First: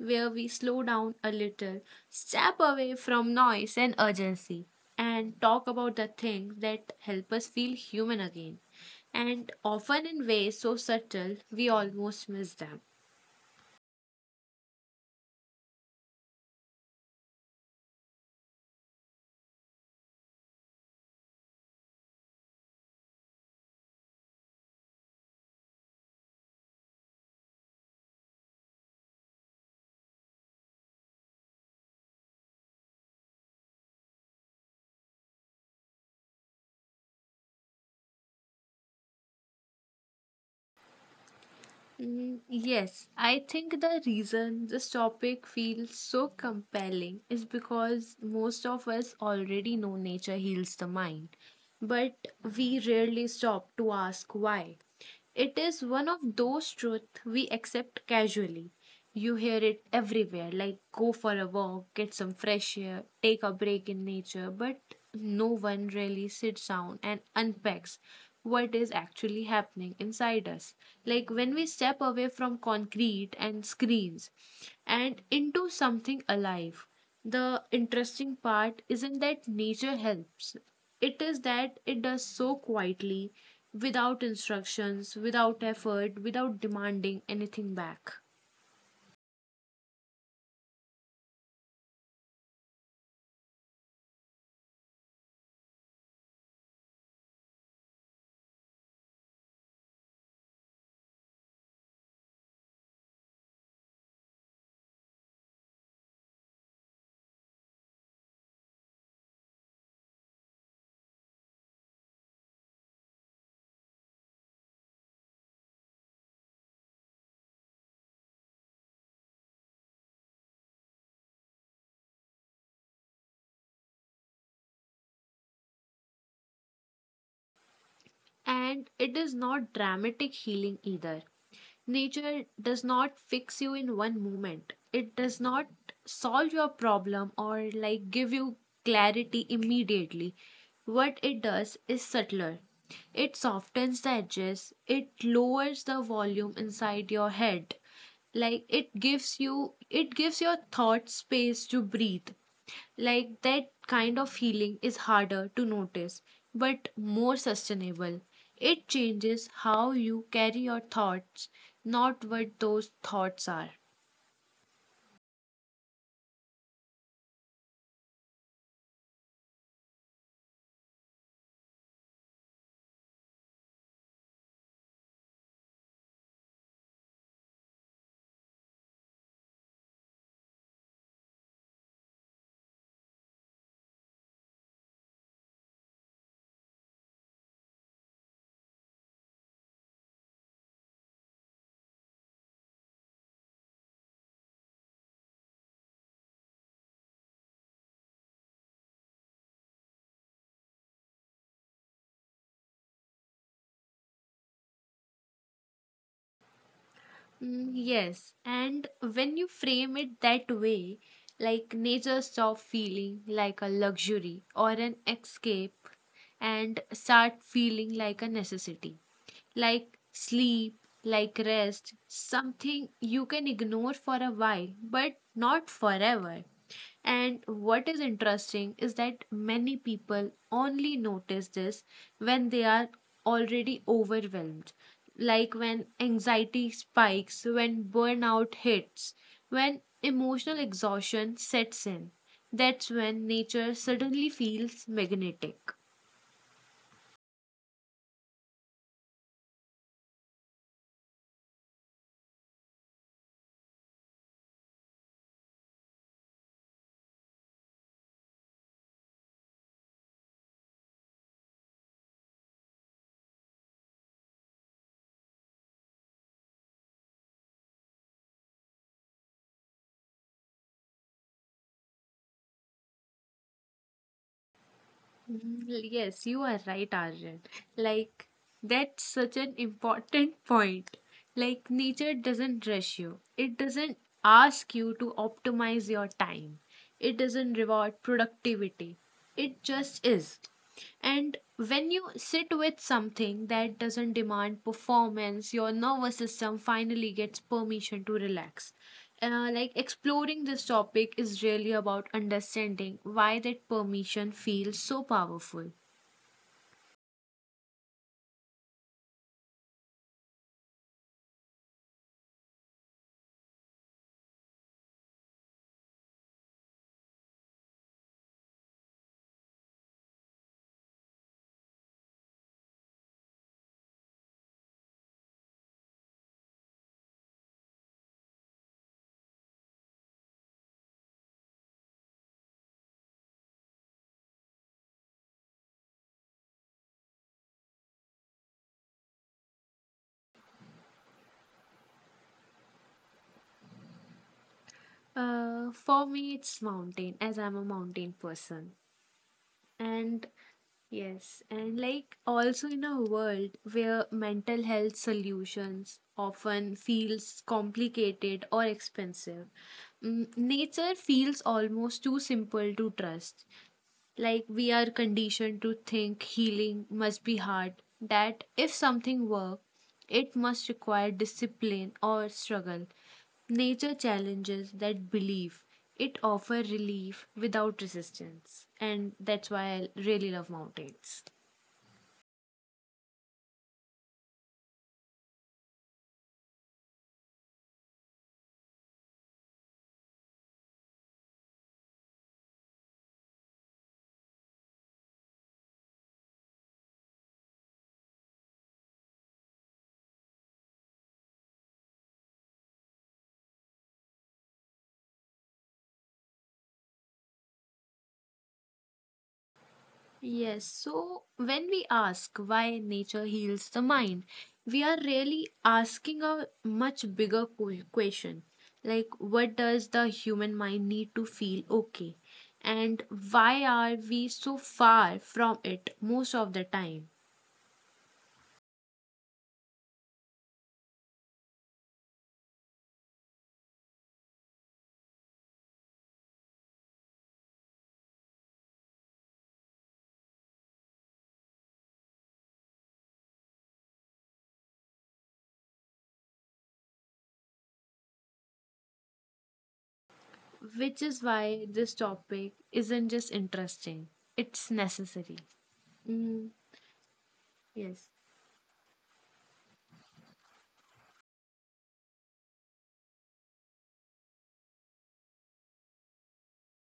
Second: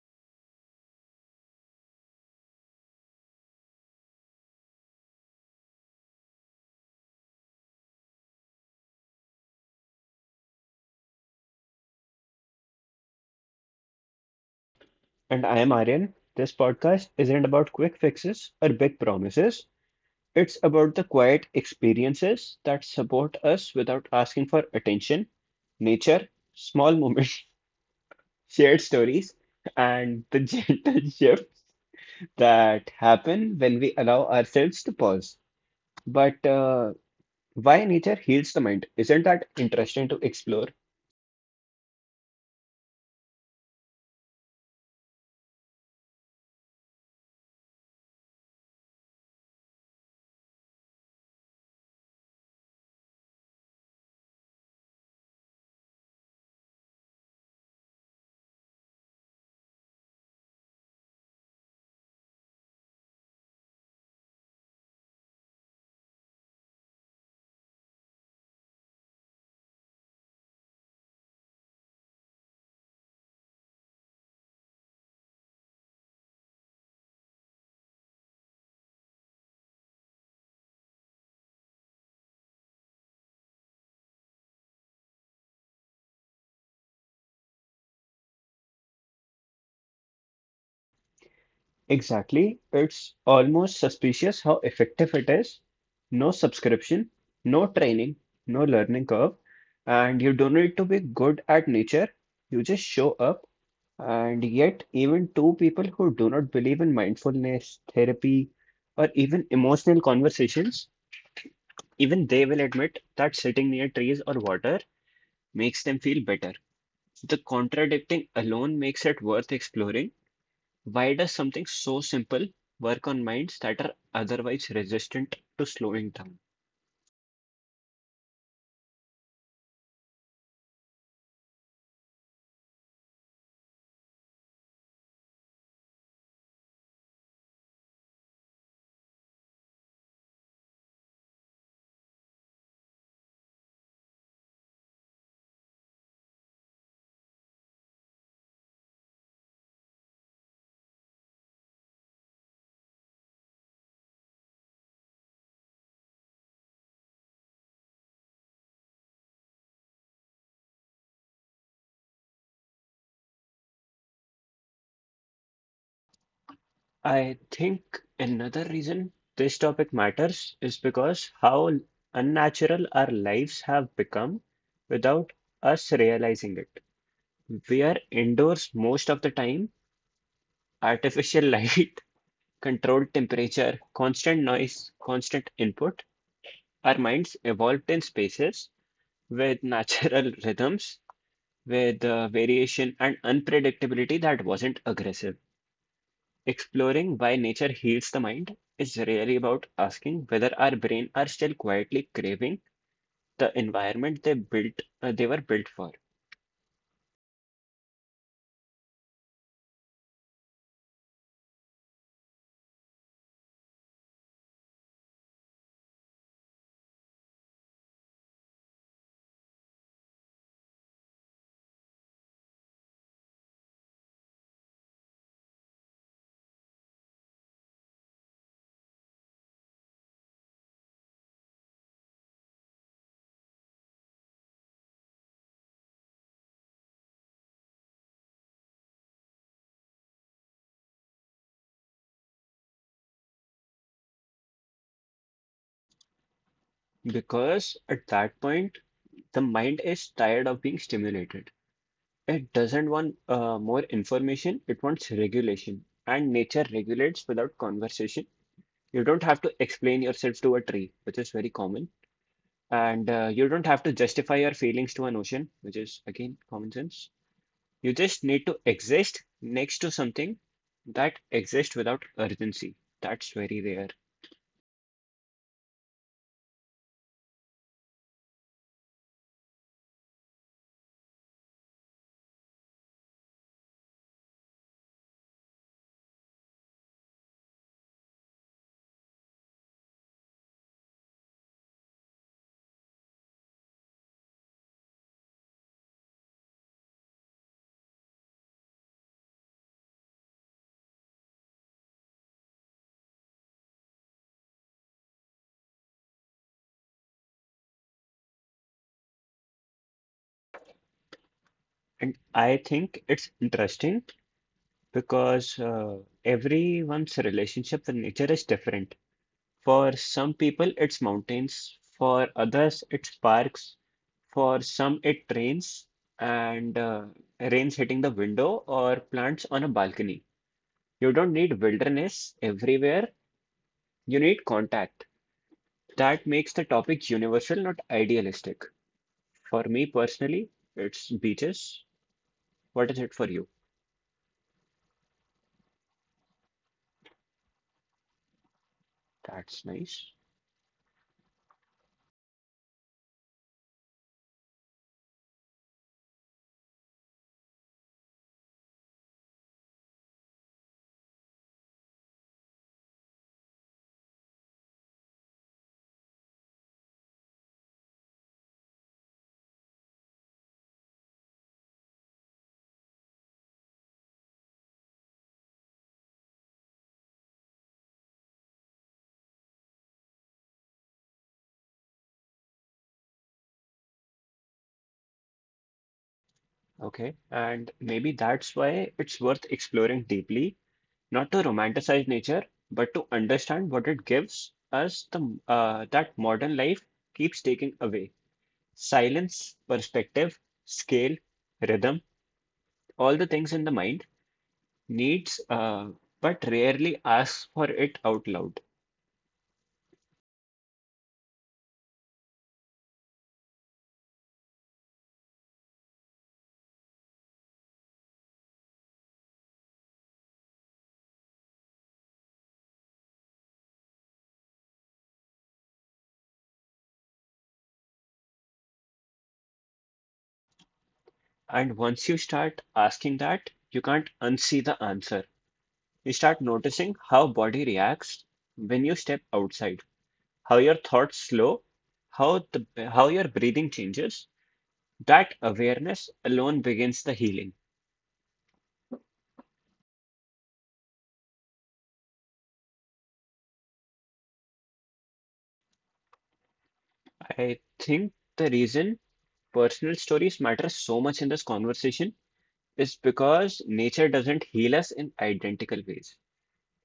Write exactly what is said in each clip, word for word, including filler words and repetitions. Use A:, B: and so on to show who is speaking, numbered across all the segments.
A: where we slow down a little, step away from noise and urgency, and talk about the things that help us feel human again, and often in ways so subtle we almost miss them.
B: And I am Aryan. This podcast isn't about quick fixes or big promises. It's about the quiet experiences that support us without asking for attention, nature, small moments, shared stories, and the gentle shifts that happen when we allow ourselves to pause. But uh, why nature heals the mind? Isn't that interesting to explore?
A: Mm, yes, I think the reason this topic feels so compelling is because most of us already know nature heals the mind, but we rarely stop to ask why. It is one of those truths we accept casually. You hear it everywhere like go for a walk, get some fresh air, take a break in nature, but no one really sits down and unpacks what is actually happening inside us. Like when we step away from concrete and screens and into something alive. The interesting part isn't that nature helps. It is that it does so quietly, without instructions, without effort, without demanding anything back.
B: Exactly. It's almost suspicious how effective it is. No subscription, no training, no learning curve, and you don't need to be good at nature. You just show up, and yet, even two people who do not believe in mindfulness, therapy, or even emotional conversations, even they will admit that sitting near trees or water makes them feel better. The contradicting alone makes it worth exploring, why does something so simple work on minds that are otherwise resistant to slowing down?
A: And it is not dramatic healing either. Nature does not fix you in one moment. It does not solve your problem or like give you clarity immediately. What it does is subtler. It softens the edges, it lowers the volume inside your head, like it gives you it gives your thought space to breathe. Like that kind of healing is harder to notice but more sustainable. It changes how you carry your thoughts, not what those thoughts are.
B: I think another reason this topic matters is because how unnatural our lives have become without us realizing it. We are indoors most of the time, artificial light, controlled temperature, constant noise, constant input. Our minds evolved in spaces with natural rhythms with uh, variation and unpredictability that wasn't aggressive. Exploring why nature heals the mind is really about asking whether our brain are still quietly craving the environment they built uh, they were built for.
A: Mm, yes, and when you frame it that way, like nature stops feeling like a luxury or an escape and start feeling like a necessity, like sleep, like rest, something you can ignore for a while, but not forever. And what is interesting is that many people only notice this when they are already overwhelmed, like when anxiety spikes, when burnout hits, when emotional exhaustion sets in. That's when nature suddenly feels magnetic.
B: Because at that point, the mind is tired of being stimulated. It doesn't want uh, more information, it wants regulation. And nature regulates without conversation. You don't have to explain yourself to a tree, which is very common. And uh, You don't have to justify your feelings to an ocean, which is again common sense. You just need to exist next to something that exists without urgency. That's very rare.
A: Mm, Yes, you are right, Arjun. Like, that's such an important point. Like, nature doesn't rush you, it doesn't ask you to optimize your time, it doesn't reward productivity. It just is. And when you sit with something that doesn't demand performance, your nervous system finally gets permission to relax. Uh, like exploring this topic is really about understanding why that permission feels so powerful.
B: And I think it's interesting because uh, everyone's relationship with nature is different. For some people, it's mountains. For others, it's parks. For some, it rains and uh, rains hitting the window or plants on a balcony. You don't need wilderness everywhere, you need contact. That makes the topic universal, not idealistic. For me personally, it's beaches. What is it for you?
A: Uh, for me, it's mountain, as I'm a mountain person.
B: That's nice.
A: And yes, and like also in a world where mental health solutions often feels complicated or expensive, mm, nature feels almost too simple to trust. Like we are conditioned to think healing must be hard, that if something works, it must require discipline or struggle. Nature challenges that belief. It offers relief without resistance. And that's why I really love mountains.
B: Okay. And maybe that's why it's worth exploring deeply, not to romanticize nature, but to understand what it gives us the uh, that modern life keeps taking away. Silence, perspective, scale, rhythm, all the things in the mind needs, uh, but rarely asks for it out loud.
A: Yes, so when we ask why nature heals the mind, we are really asking a much bigger que- question, like, what does the human mind need to feel okay? And why are we so far from it most of the time?
B: And once you start asking that, you can't unsee the answer. You start noticing how body reacts when you step outside, how your thoughts slow, how the how your breathing changes. That awareness alone begins the healing.
A: Which is why this topic isn't just interesting, it's necessary. Mm,
B: I
A: yes.
B: think the reason personal stories matter so much in this conversation is because nature doesn't heal us in identical ways.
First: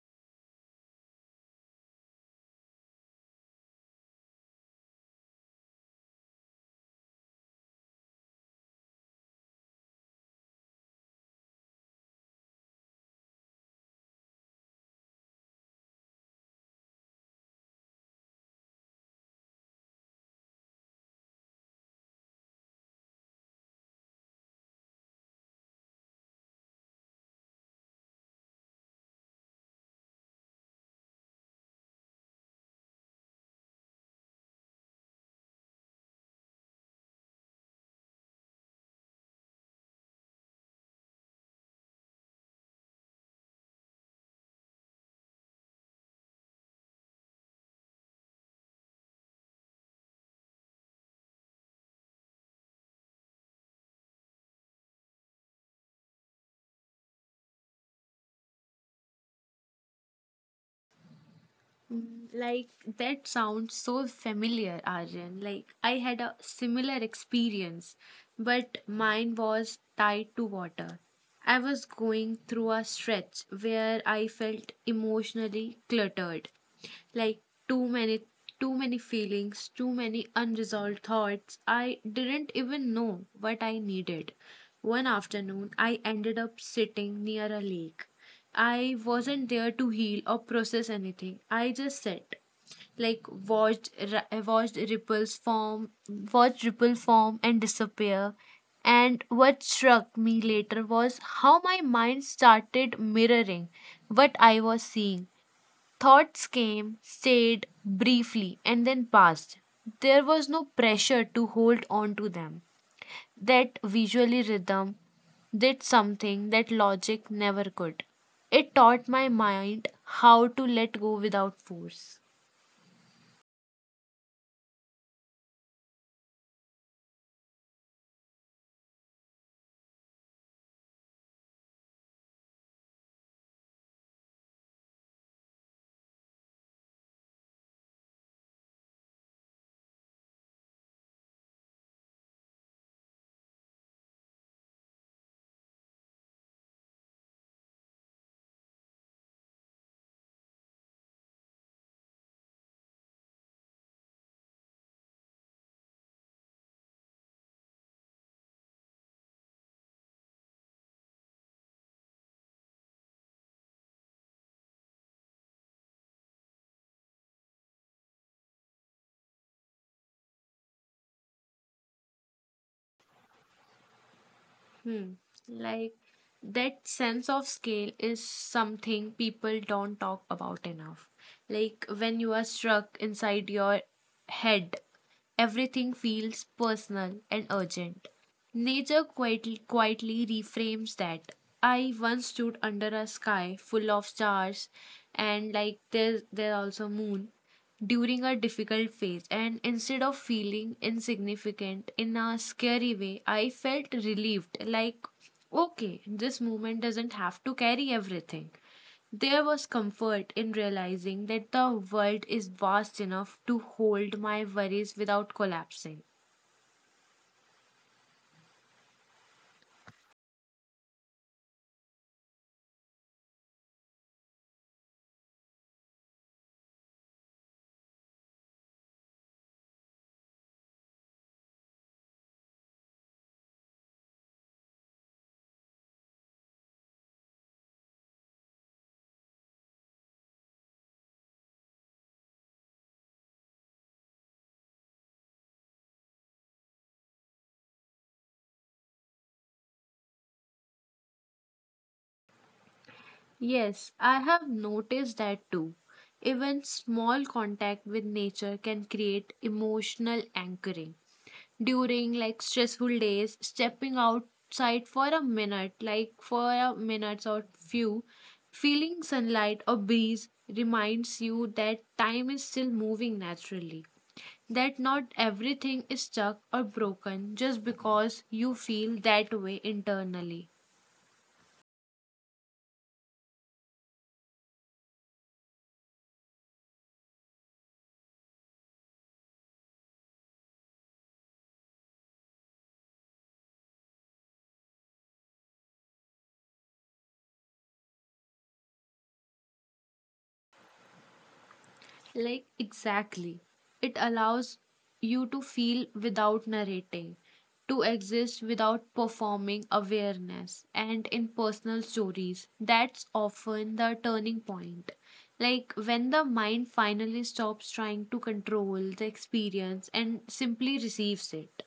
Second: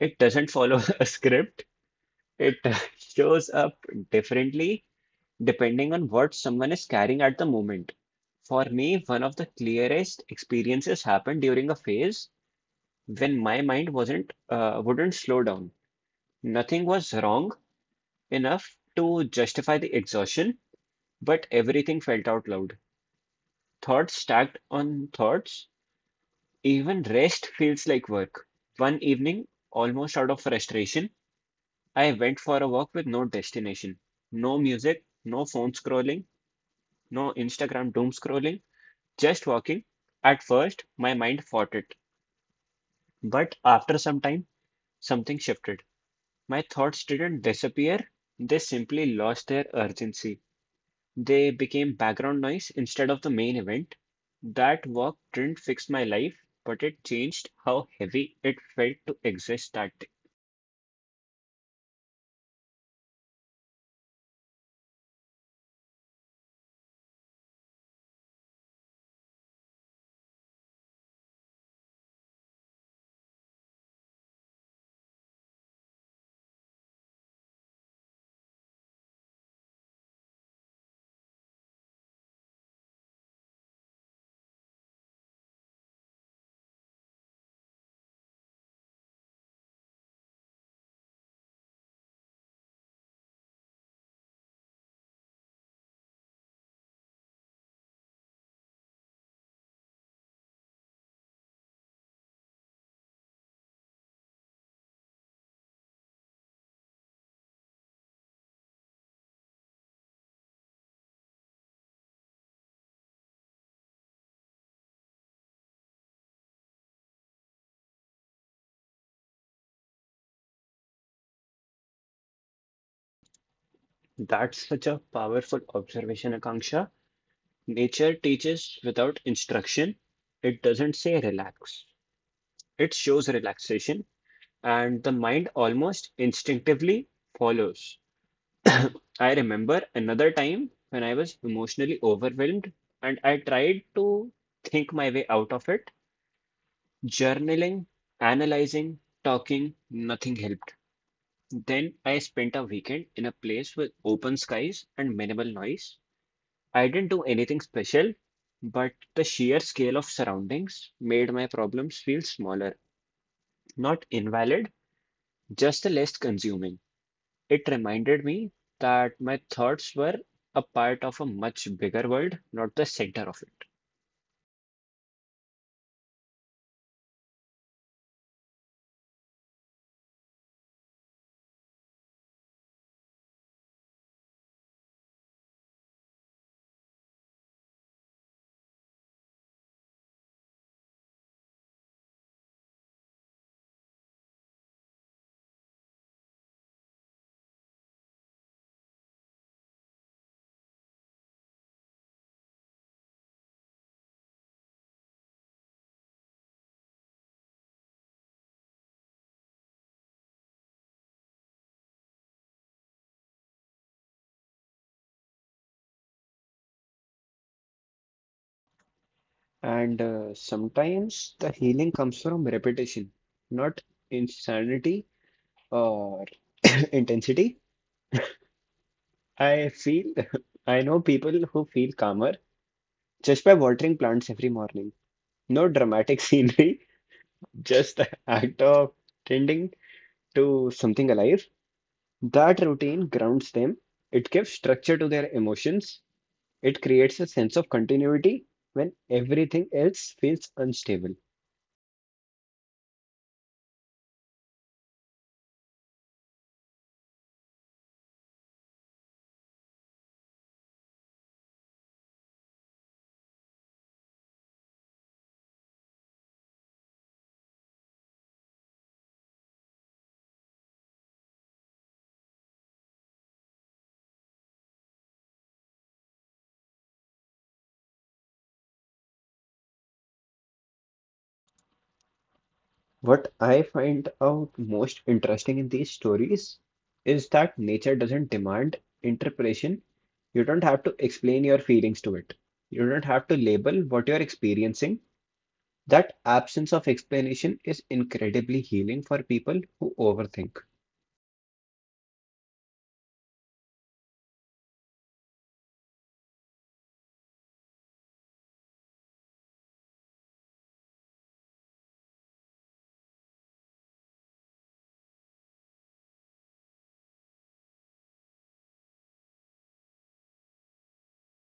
B: It doesn't follow a script. It shows up differently depending on what someone is carrying at the moment. For me, one of the clearest experiences happened during a phase when my mind wasn't uh, wouldn't slow down. Nothing was wrong enough to justify the exhaustion, but everything felt out loud. Thoughts stacked on thoughts, even rest feels like work. One evening, almost out of frustration, I went for a walk with no destination, no music, no phone scrolling, no Instagram doom scrolling, just walking. At first, my mind fought it, but after some time, something shifted. My thoughts didn't disappear, they simply lost their urgency. They became background noise instead of the main event. That walk didn't fix my life, but it changed how heavy it felt to exist that day.
A: Mm, like that sounds so familiar, Aryan. Like I had a similar experience, but mine was tied to water. I was going through a stretch where I felt emotionally cluttered, like too many too many feelings, too many unresolved thoughts. I didn't even know what I needed. One afternoon, I ended up sitting near a lake. I wasn't there to heal or process anything. I just sat, like watched ri- watched ripples form, watched ripple form and disappear And what struck me later was how my mind started mirroring what I was seeing. Thoughts came, stayed briefly, and then passed. There was no pressure to hold on to them. That visually rhythm did something that logic never could. It taught my mind how to let go without force.
B: That's such a powerful observation, Akanksha. Nature teaches without instruction. It doesn't say relax. It shows relaxation and the mind almost instinctively follows. I remember another time when I was emotionally overwhelmed and I tried to think my way out of it. Journaling, analyzing, talking, nothing helped. Then I spent a weekend in a place with open skies and minimal noise. I didn't do anything special, but the sheer scale of surroundings made my problems feel smaller, not invalid, just less consuming. It reminded me that my thoughts were a part of a much bigger world, not the center of it.
A: Hmm. Like that sense of scale is something people don't talk about enough. Like when you are struck inside your head, everything feels personal and urgent. Nature quietly, quietly reframes that. I once stood under a sky full of stars, and like there there also moon during a difficult phase, and instead of feeling insignificant in a scary way, I felt relieved, like okay, this moment doesn't have to carry everything. There was comfort in realizing that the world is vast enough to hold my worries without collapsing.
B: And uh, Sometimes the healing comes from repetition, not insanity or intensity. I feel, I know people who feel calmer just by watering plants every morning. No dramatic scenery, just the act of tending to something alive. That routine grounds them. It gives structure to their emotions. It creates a sense of continuity when everything else feels unstable.
A: Yes, I have noticed that too. Even small contact with nature can create emotional anchoring during like stressful days. Stepping outside for a minute, like for a minute or few feeling sunlight or breeze, reminds you that time is still moving naturally, that not everything is stuck or broken just because you feel that way internally.
B: What I find out most interesting in these stories is that nature doesn't demand interpretation. You don't have to explain your feelings to it. You don't have to label what you're experiencing. That absence of explanation is incredibly healing for people who overthink.
A: Like, exactly. It allows you to feel without narrating, to exist without performing awareness, and in personal stories. That's often the turning point. Like, when the mind finally stops trying to control the experience and simply receives it.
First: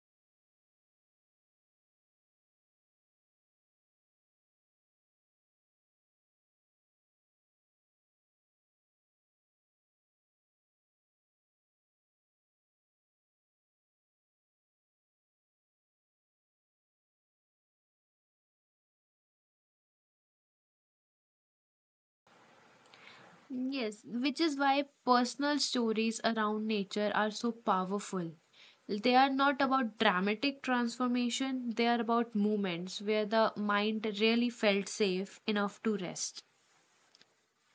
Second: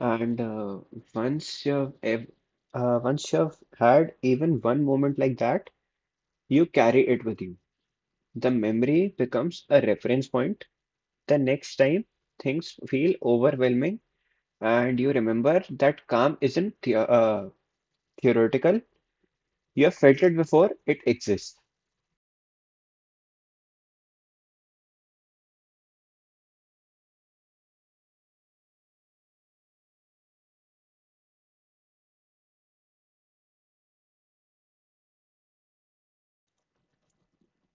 B: And uh, once you've ev- uh, once you've had even one moment like that, you carry it with you. The memory becomes a reference point the next time things feel overwhelming, and you remember that calm isn't the uh, theoretical. You have felt it before, it exists.
A: Yes, which is why personal stories around nature are so powerful. They are not about dramatic transformation, they are about moments where the mind really felt safe enough to rest.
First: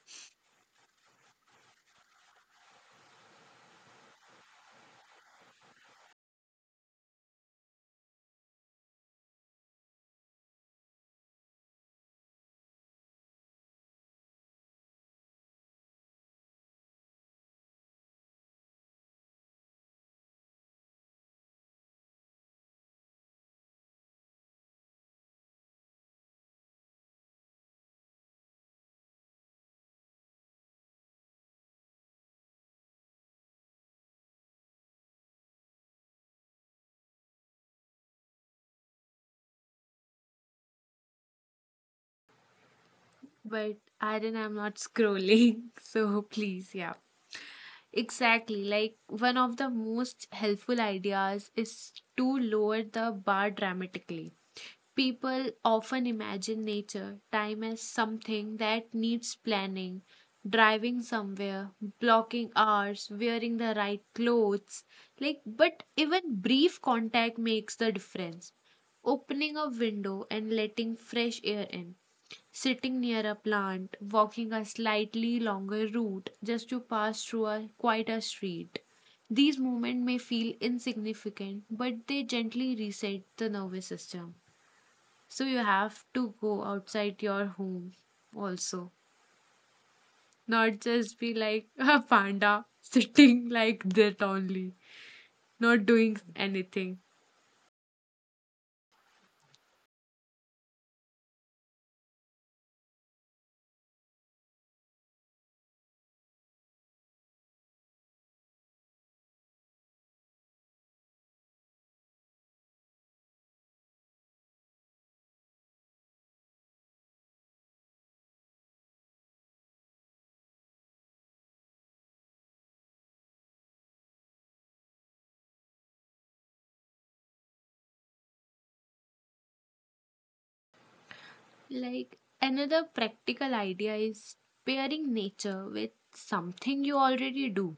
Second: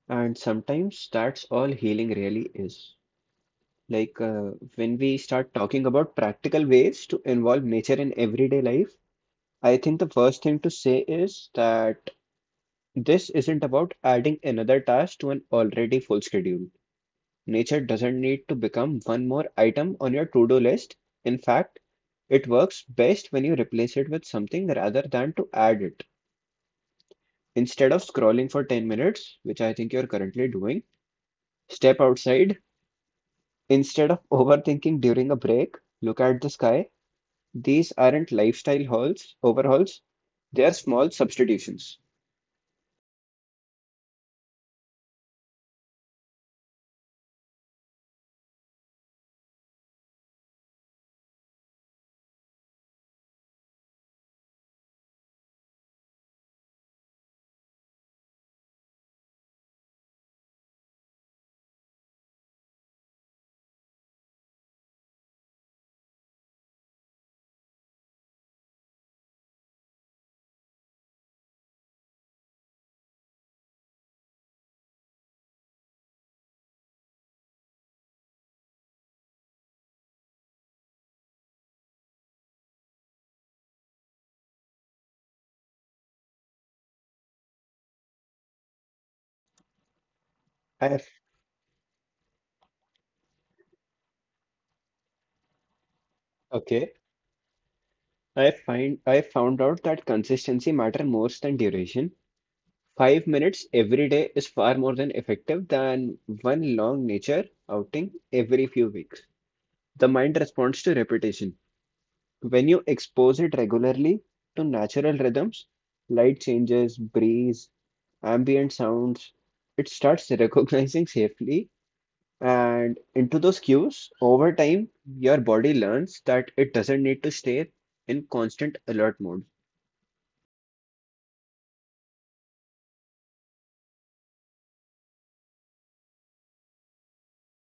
B: And sometimes that's all healing really is. Like uh, when we start talking about practical ways to involve nature in everyday life, I think the first thing to say is that this isn't about adding another task to an already full schedule. Nature doesn't need to become one more item on your to-do list. In fact, it works best when you replace it with something rather than to add it. Instead of scrolling for ten minutes, which I think you're currently doing, step outside. Instead of overthinking during a break, look at the sky. These aren't lifestyle hauls, overhauls, they are small substitutions.
A: But Aaron, I'm not scrolling, so please, yeah. Exactly. Like one of the most helpful ideas is to lower the bar dramatically. People often imagine nature time as something that needs planning, driving somewhere, blocking hours, wearing the right clothes. Like, but even brief contact makes the difference. Opening a window and letting fresh air in, sitting near a plant, walking a slightly longer route just to pass through a quieter street. These movements may feel insignificant, but they gently reset the nervous system. So you have to go outside your home also, not
B: I have,
A: just be like a panda sitting like that only, not doing
B: okay.
A: anything.
B: I find I found out that consistency matter more than duration. Five minutes every day is far more than effective than one long nature outing every few weeks. The mind responds to repetition. When you expose it regularly to natural rhythms, light changes, breeze, ambient sounds, it starts recognizing safely. And into those cues, over time, your body learns that it doesn't need to stay in constant alert mode.
A: Like another practical idea is pairing nature with something you already do.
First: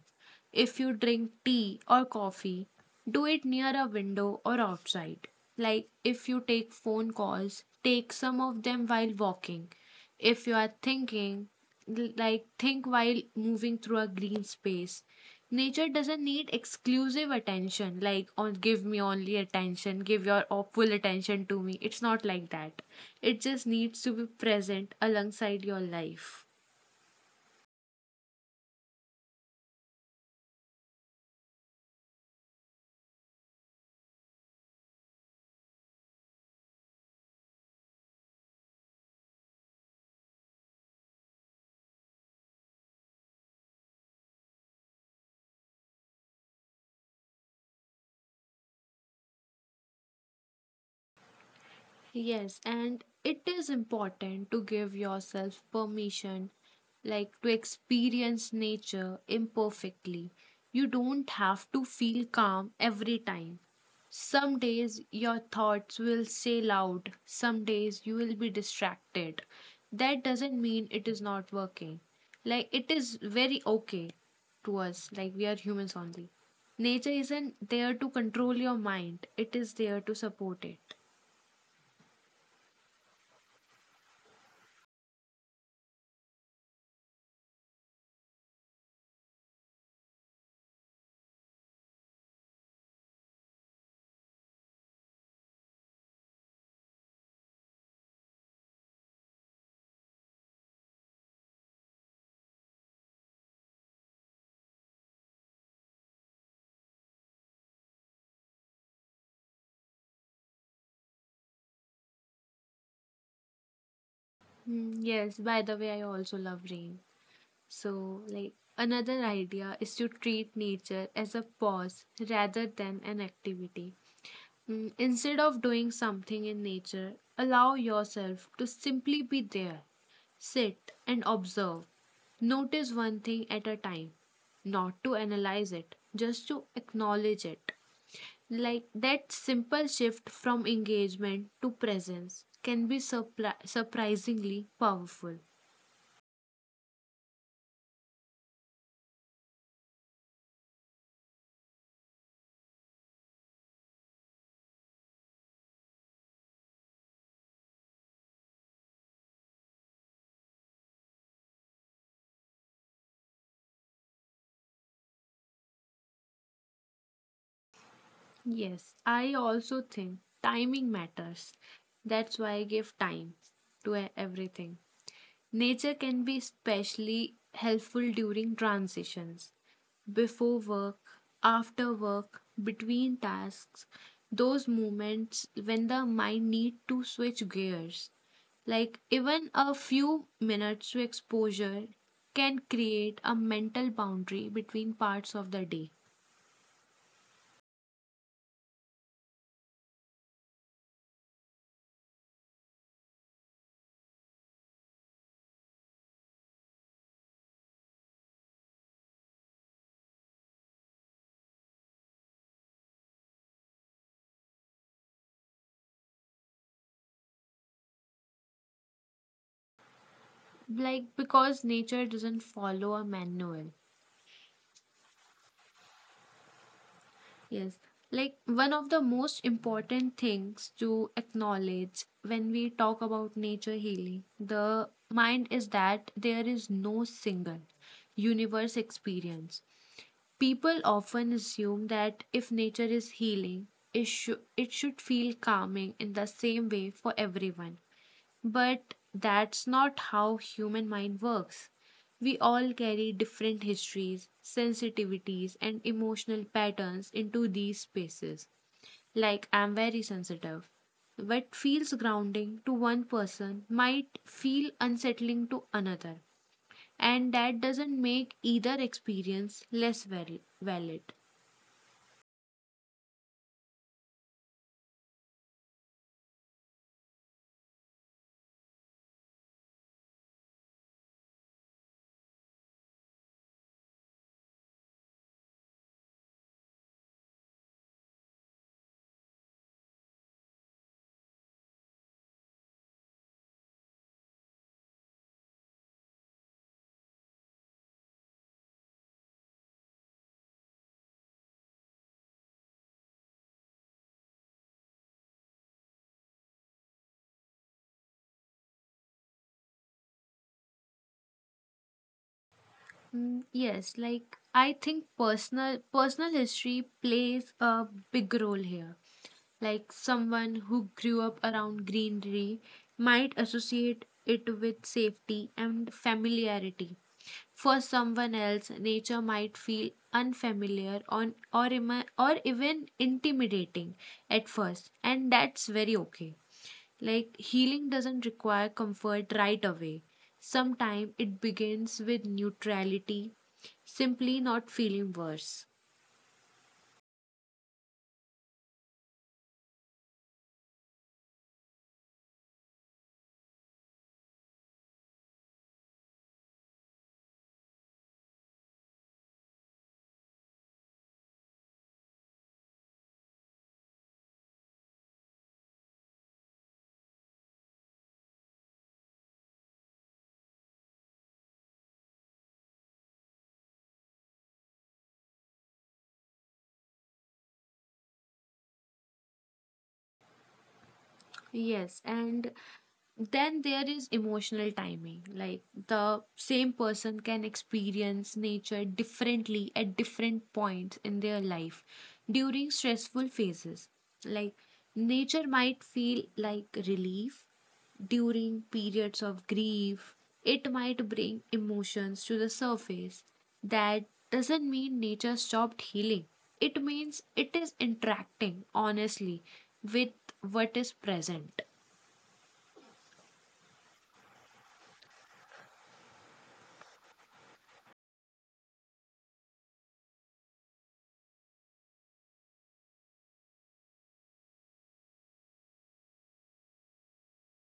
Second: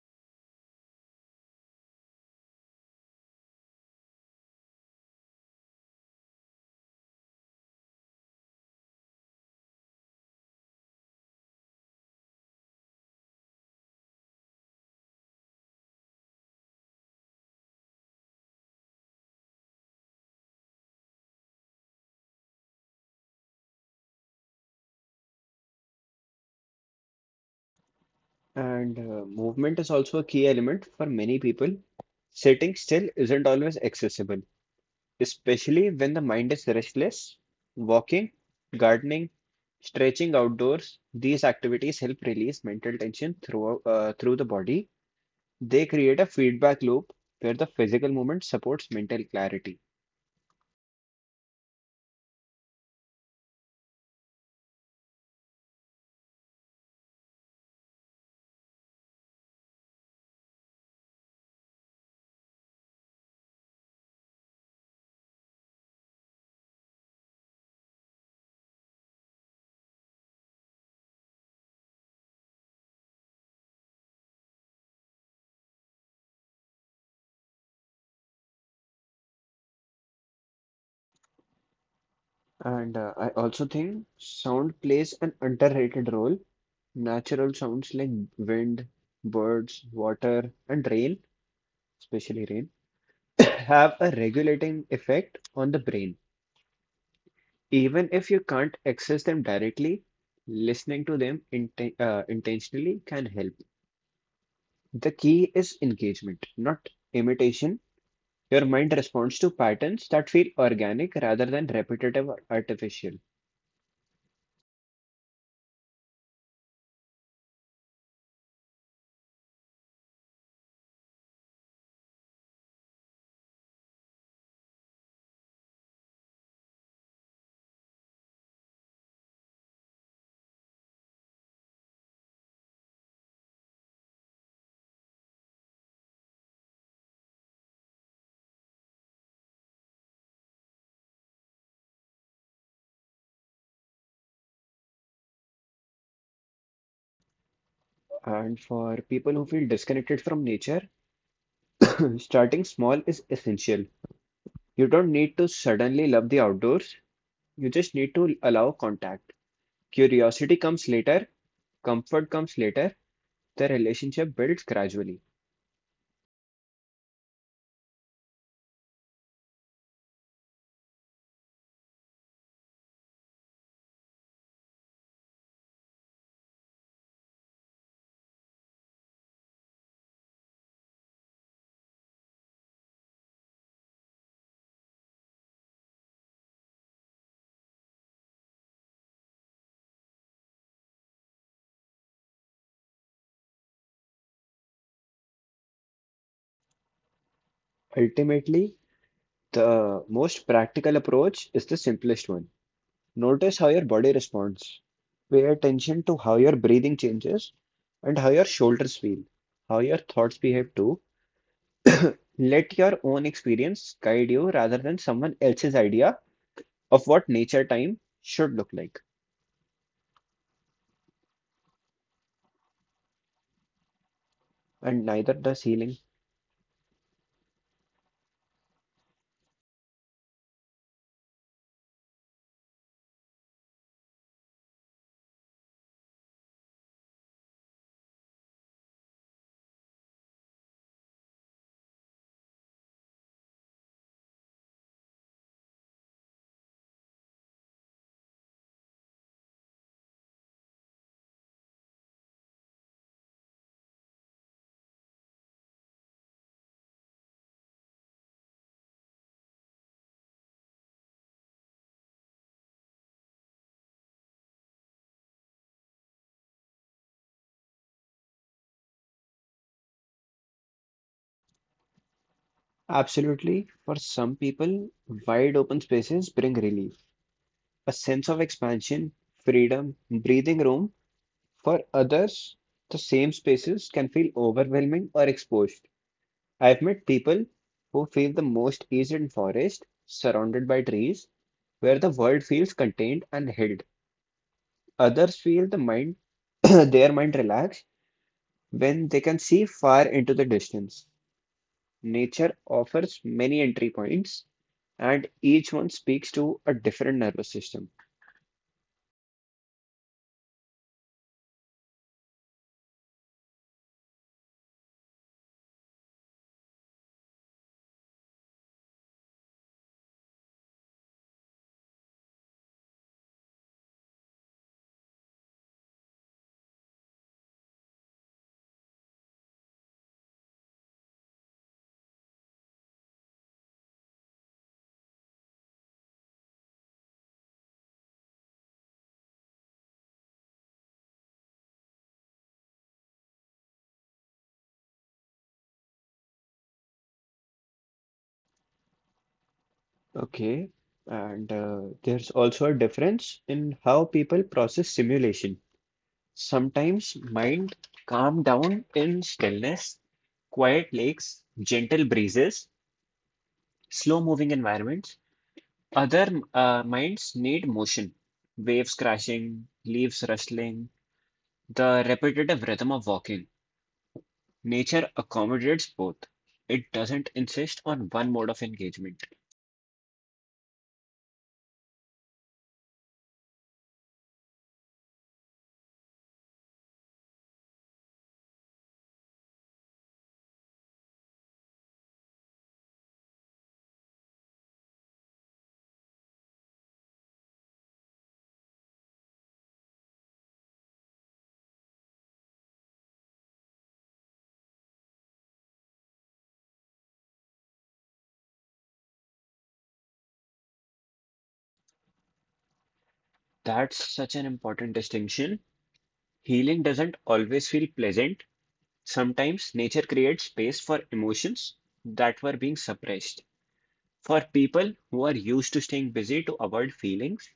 A: If you drink tea or coffee, do it near a window or outside. Like if you take phone calls, take some of them while walking. If you are thinking, l- like think while moving through a green space. Nature doesn't need exclusive attention, like on give me only attention, give your o- full attention to me. It's not like that. It just needs to be present alongside your life.
B: And uh, Movement is also a key element for many people. Sitting still isn't always accessible, especially when the mind is restless. Walking, gardening, stretching outdoors, these activities help release mental tension through, uh, through the body. They create a feedback loop where the physical movement supports mental clarity.
A: Yes, and it is important to give yourself permission, like to experience nature imperfectly. You don't have to feel calm every time. Some days your thoughts will say loud, some days you will be distracted. That doesn't mean it is not working. Like, it is very okay to us, like, we are humans only. Nature isn't there to control your mind, it is there to support it.
B: And uh, I also think sound plays an underrated role. Natural sounds like wind, birds, water, and rain, especially rain, have a regulating effect on the brain. Even if you can't access them directly, listening to them inten uh, intentionally can help. The key is engagement, not imitation. Your mind responds to patterns that feel organic rather than repetitive or artificial.
A: Mm, yes, by the way, I also love rain. So, like, another idea is to treat nature as a pause rather than an activity. Mm, instead of doing something in nature, allow yourself to simply be there. Sit and observe. Notice one thing at a time, not to analyze it, just to acknowledge it. Like that simple shift from engagement to presence can be surpri- surprisingly powerful.
B: And for people who feel disconnected from nature, starting small is essential. You don't need to suddenly love the outdoors, you just need to allow contact. Curiosity comes later, comfort comes later. The relationship builds gradually.
A: Yes, I also think timing matters. That's why I give time to e- everything. Nature can be especially helpful during transitions, before work, after work, between tasks, those moments when the mind need to switch gears. Like even a few minutes to exposure can create a mental boundary between parts of the day.
B: Ultimately, the most practical approach is the simplest one. Notice how your body responds. Pay attention to how your breathing changes and how your shoulders feel, how your thoughts behave too. Let your own experience guide you rather than someone else's idea of what nature time should look like.
A: Like because nature doesn't follow a manual.
B: And neither does healing.
A: Yes, like one of the most important things to acknowledge when we talk about nature healing the mind is that there is no single universe experience. People often assume that if nature is healing, it, shou- it should feel calming in the same way for everyone. But that's not how human mind works. We all carry different histories, sensitivities and emotional patterns into these spaces. Like I'm very sensitive. What feels grounding to one person might feel unsettling to another, and that doesn't make either experience less val- valid.
B: Absolutely, for some people, wide open spaces bring relief, a sense of expansion, freedom, breathing room. For others, the same spaces can feel overwhelming or exposed. I've met people who feel the most is in forest, surrounded by trees, where the world feels contained and held. Others feel the mind, their mind relaxed when they can see far into the distance. Nature offers many entry points, and each one speaks to a different nervous system.
A: Mm, yes, like I think personal personal history plays a big role here. Like someone who grew up around greenery might associate it with safety and familiarity. For someone else, nature might feel unfamiliar on or ima- or even intimidating at first, and that's very okay. Like healing doesn't require comfort right away. Sometimes it begins with neutrality, simply not feeling worse.
B: Okay, and uh, There's also a difference in how people process stimulation. Sometimes mind calm down in stillness, quiet lakes, gentle breezes, slow moving environments. Other uh, minds need motion, waves crashing, leaves rustling, the repetitive rhythm of walking. Nature accommodates both. It doesn't insist on one mode of engagement.
A: Yes, and then there is emotional timing, like the same person can experience nature differently at different points in their life. During stressful phases, like nature might feel like relief. During periods of grief, it might bring emotions to the surface. That doesn't mean nature stopped healing. It means it is interacting honestly with what is present.
B: That's such an important distinction. Healing doesn't always feel pleasant. Sometimes nature creates space for emotions that were being suppressed. For people who are used to staying busy to avoid feelings,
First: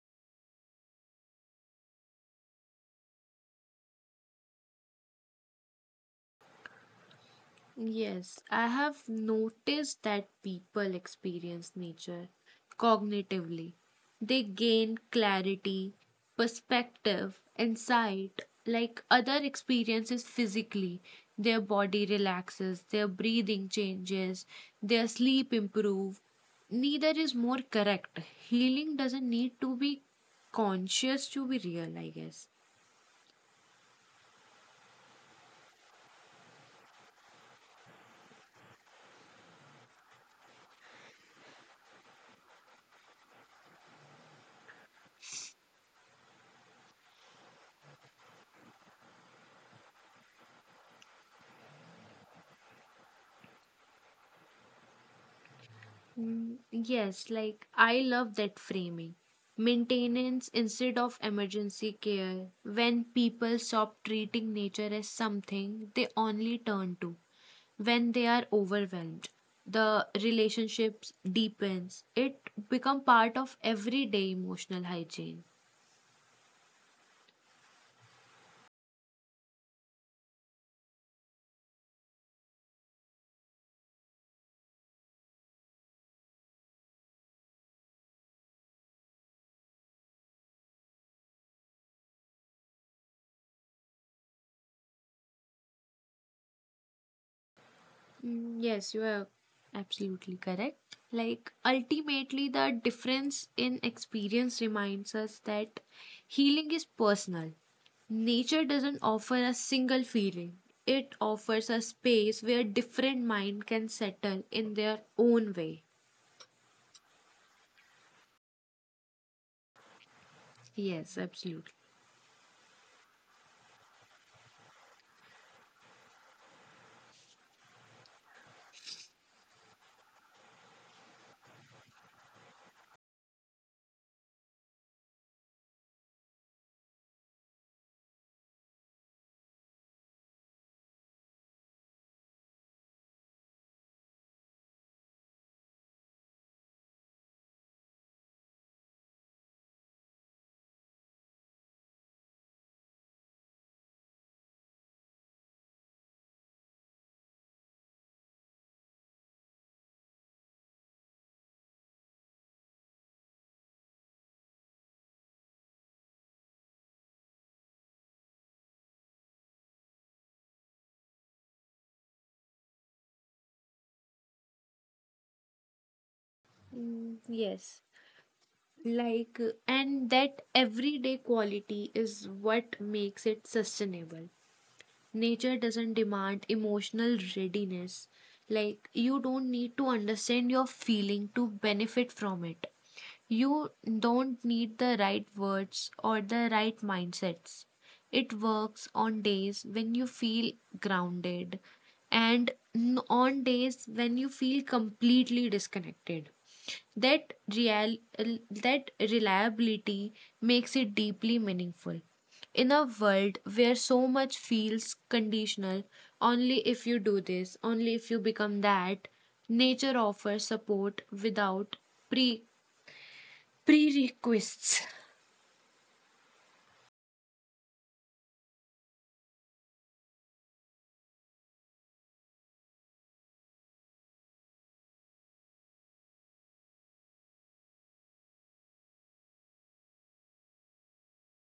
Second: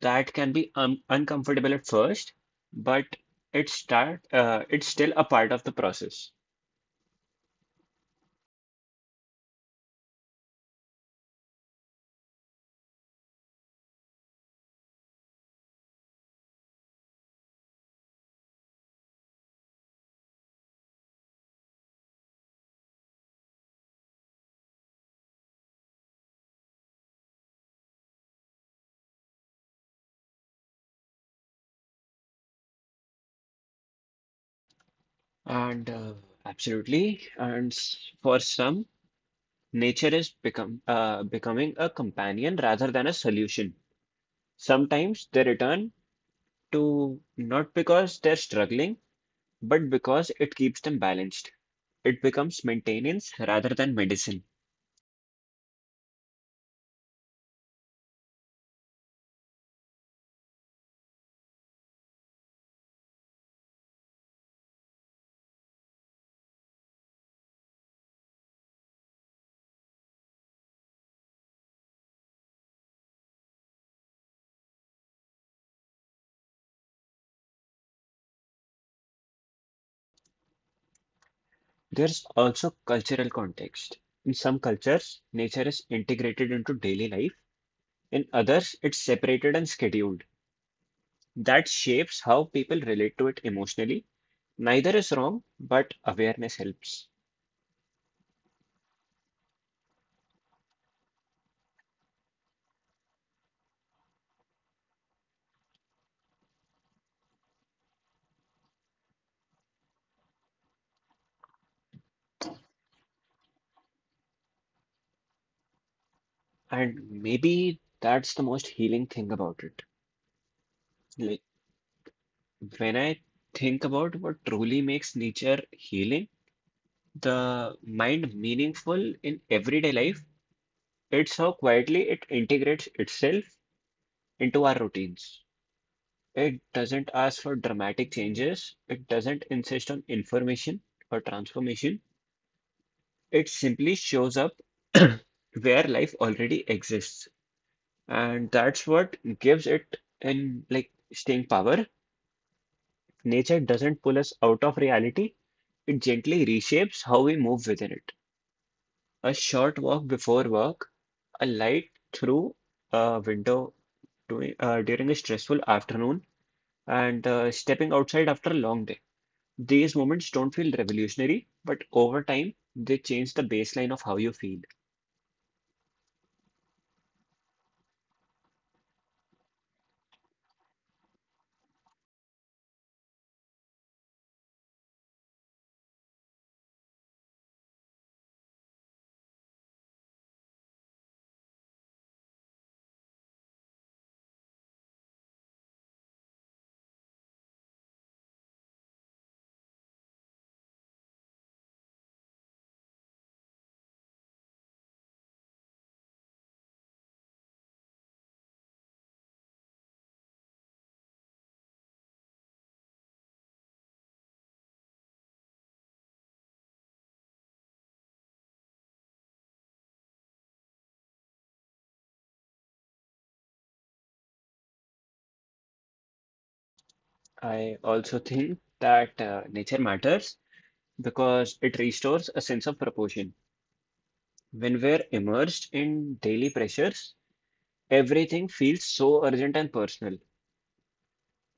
B: that can be um, uncomfortable at first, but it's start uh, it's still a part of the process.
A: Yes, I have noticed that people experience nature cognitively. They gain clarity, perspective, insight, like other experiences physically. Their body relaxes, their breathing changes, their sleep improve. Neither is more correct. Healing doesn't need to be conscious to be real, I guess.
B: And uh, absolutely, and s- For some, nature is become uh, becoming a companion rather than a solution. Sometimes they return to, not because they're struggling, but because it keeps them balanced. It becomes maintenance rather than medicine.
A: Mm, Yes, like I love that framing. Maintenance instead of emergency care. When people stop treating nature as something they only turn to when they are overwhelmed, the relationships deepens. It become part of everyday emotional hygiene.
B: There's also cultural context. In some cultures, nature is integrated into daily life. In others, it's separated and scheduled. That shapes how people relate to it emotionally. Neither is wrong, but awareness helps.
A: Mm, Yes, you are absolutely correct. Like, ultimately, the difference in experience reminds us that healing is personal. Nature doesn't offer a single feeling, it offers a space where different mind can settle in their own way.
B: And maybe that's the most healing thing about it.
A: Yes,
B: Like
A: absolutely.
B: when I think about what truly makes nature healing, the mind meaningful in everyday life, it's how quietly it integrates itself into our routines. It doesn't ask for dramatic changes. It doesn't insist on information or transformation. It simply shows up where life already exists. And that's what gives it an like staying power. Nature doesn't pull us out of reality. It gently reshapes how we move within it. A short walk before work, a light through a window during, uh, during a stressful afternoon, and uh, stepping outside after a long day. These moments don't feel revolutionary, but over time, they change the baseline of how you feel.
A: Mm, yes. Like, and that everyday quality is what makes it sustainable. Nature doesn't demand emotional readiness, like you don't need to understand your feeling to benefit from it. You don't need the right words or the right mindsets. It works on days when you feel grounded, and n- on days when you feel completely disconnected. That real that reliability makes it deeply meaningful in a world where so much feels conditional, only if you do this, only if you become that. Nature offers support without pre prerequisites.
B: I also think that uh, nature matters because it restores a sense of proportion. When we're immersed in daily pressures, everything feels so urgent and personal.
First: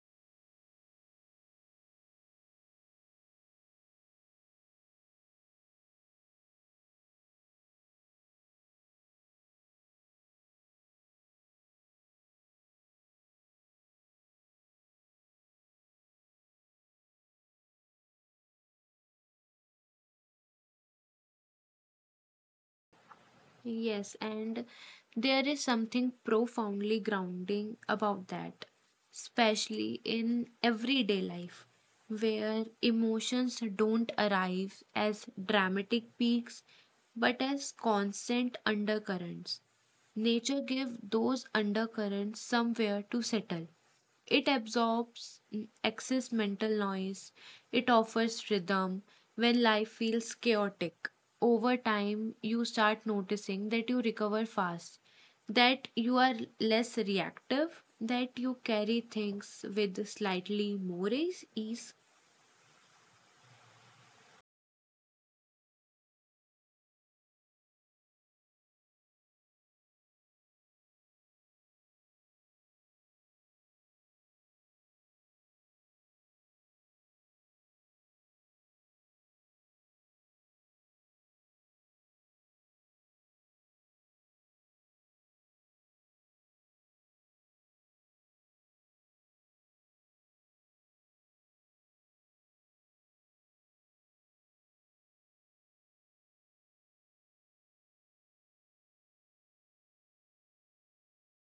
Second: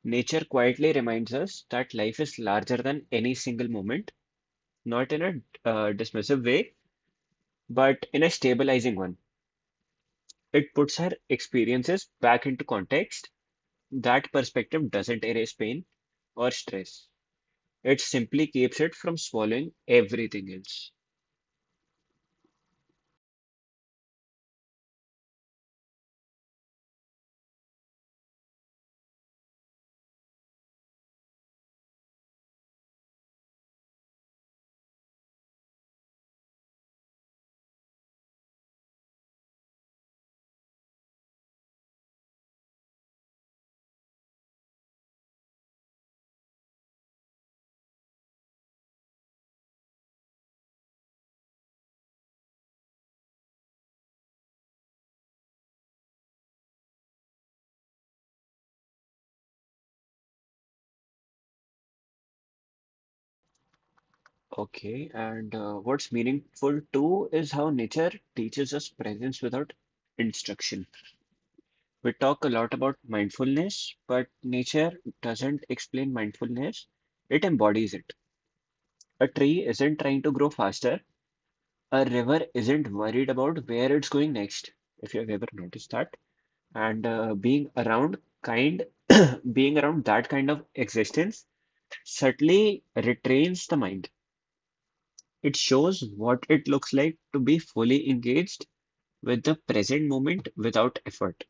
B: Nature quietly reminds us that life is larger than any single moment, not in a uh, dismissive way, but in a stabilizing one. It puts our experiences back into context. That perspective doesn't erase pain or stress. It simply keeps it from swallowing everything else.
A: Yes, and there is something profoundly grounding about that, especially in everyday life, where emotions don't arrive as dramatic peaks but as constant undercurrents. Nature gives those undercurrents somewhere to settle. It absorbs mm, excess mental noise. It offers rhythm when life feels chaotic. Over time, you start noticing that you recover fast, that you are less reactive, that you carry things with slightly more ease. ease.
B: Okay, and uh, What's meaningful too is how nature teaches us presence without instruction. We talk a lot about mindfulness, but nature doesn't explain mindfulness, it embodies it. A tree isn't trying to grow faster, a river isn't worried about where it's going next, if you have ever noticed that. And uh, being around kind being around that kind of existence certainly retrains the mind. It shows what it looks like to be fully engaged with the present moment without effort.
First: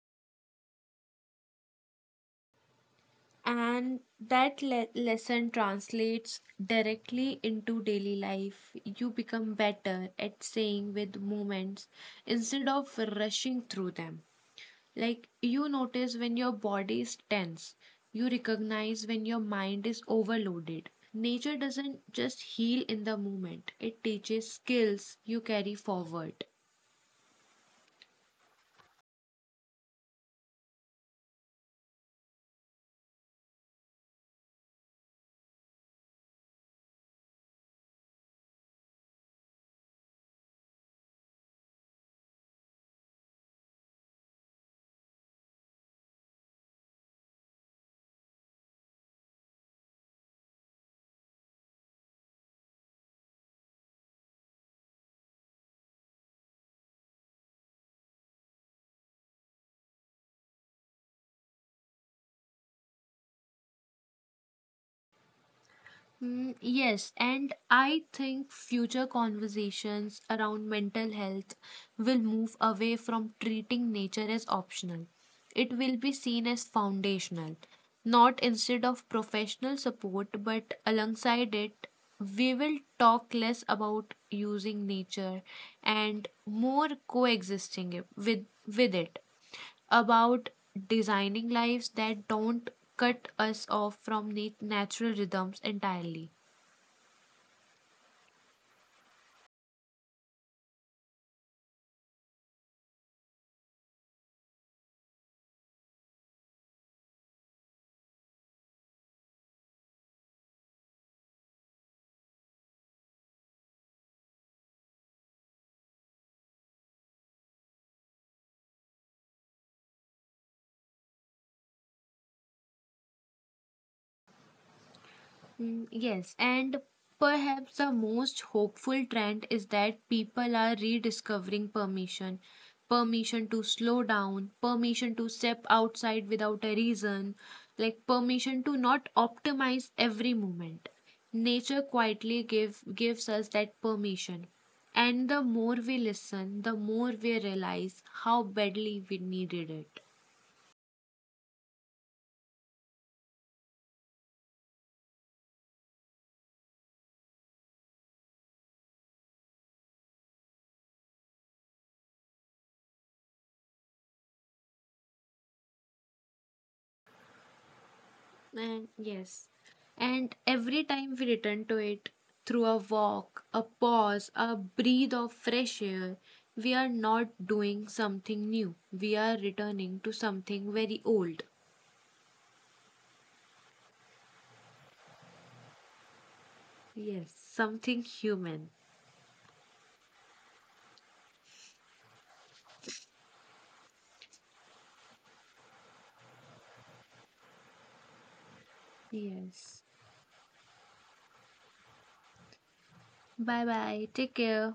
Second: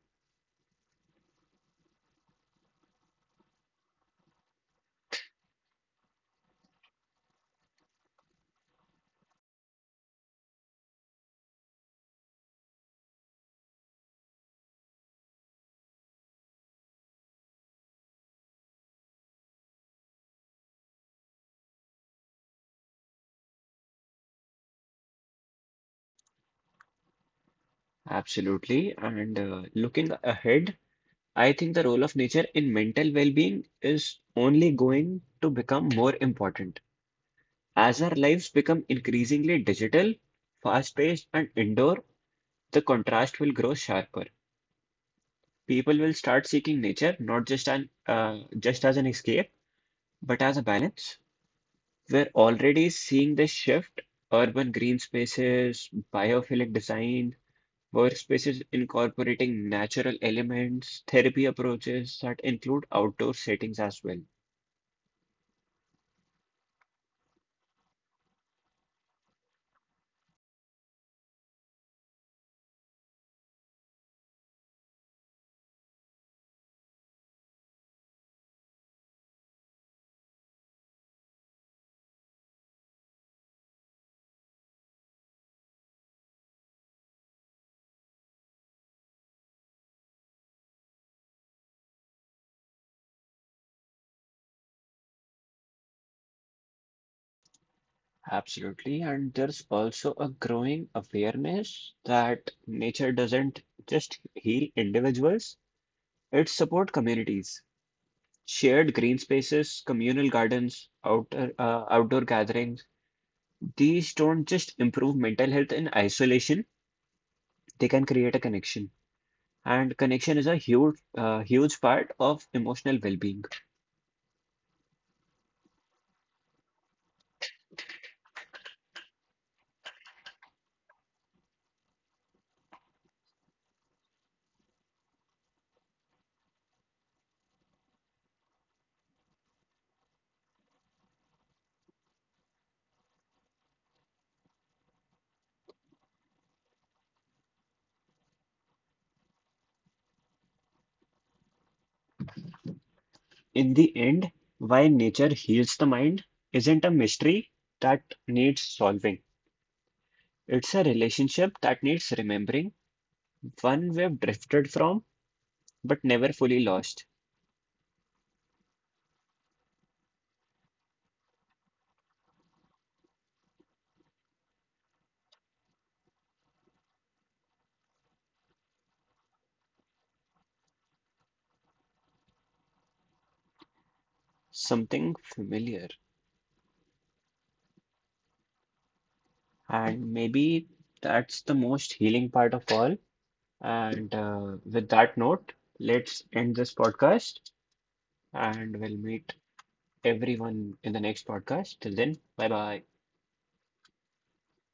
A: And that le- lesson translates directly into daily life. You become better at staying with moments instead of rushing through them. Like you notice when your body is tense, you recognize when your mind is overloaded. Nature doesn't just heal in the moment, it teaches skills you carry forward.
B: Absolutely. And uh, Looking ahead, I think the role of nature in mental well-being is only going to become more important. As our lives become increasingly digital, fast-paced, and indoor, the contrast will grow sharper. People will start seeking nature not just an uh, just as an escape, but as a balance. We're already seeing this shift. Urban green spaces, biophilic design, workspaces incorporating natural elements, therapy approaches that include outdoor settings as well.
A: Mm, yes, and I think future conversations around mental health will move away from treating nature as optional. It will be seen as foundational, not instead of professional support, but alongside it. We will talk less about using nature and more coexisting it- with, with it, about designing lives that don't cut us off from na- natural rhythms entirely.
B: Absolutely. And there's also a growing awareness that nature doesn't just heal individuals, it supports communities. Shared green spaces, communal gardens, outer, uh, outdoor gatherings. These don't just improve mental health in isolation, they can create a connection. And connection is a huge, uh, huge part of emotional well-being.
A: Mm, Yes, and perhaps the most hopeful trend is that people are rediscovering permission. Permission to slow down, permission to step outside without a reason, like permission to not optimize every moment. Nature quietly give, gives us that permission. And the more we listen, the more we realize how badly we needed it.
B: In the end, why nature heals the mind isn't a mystery that needs solving. It's a relationship that needs remembering, one we've drifted from but never fully lost.
A: And yes, and every time we return to it through a walk, a pause, a breathe of fresh air, we are not doing something new. We are returning to something very old.
B: Something familiar.
A: Yes, something human.
B: And maybe that's the most healing part of all. And uh, With that note, let's end this podcast, and we'll meet
A: Yes.
B: everyone in the next podcast. Till then, bye bye.
A: Bye bye. Take care.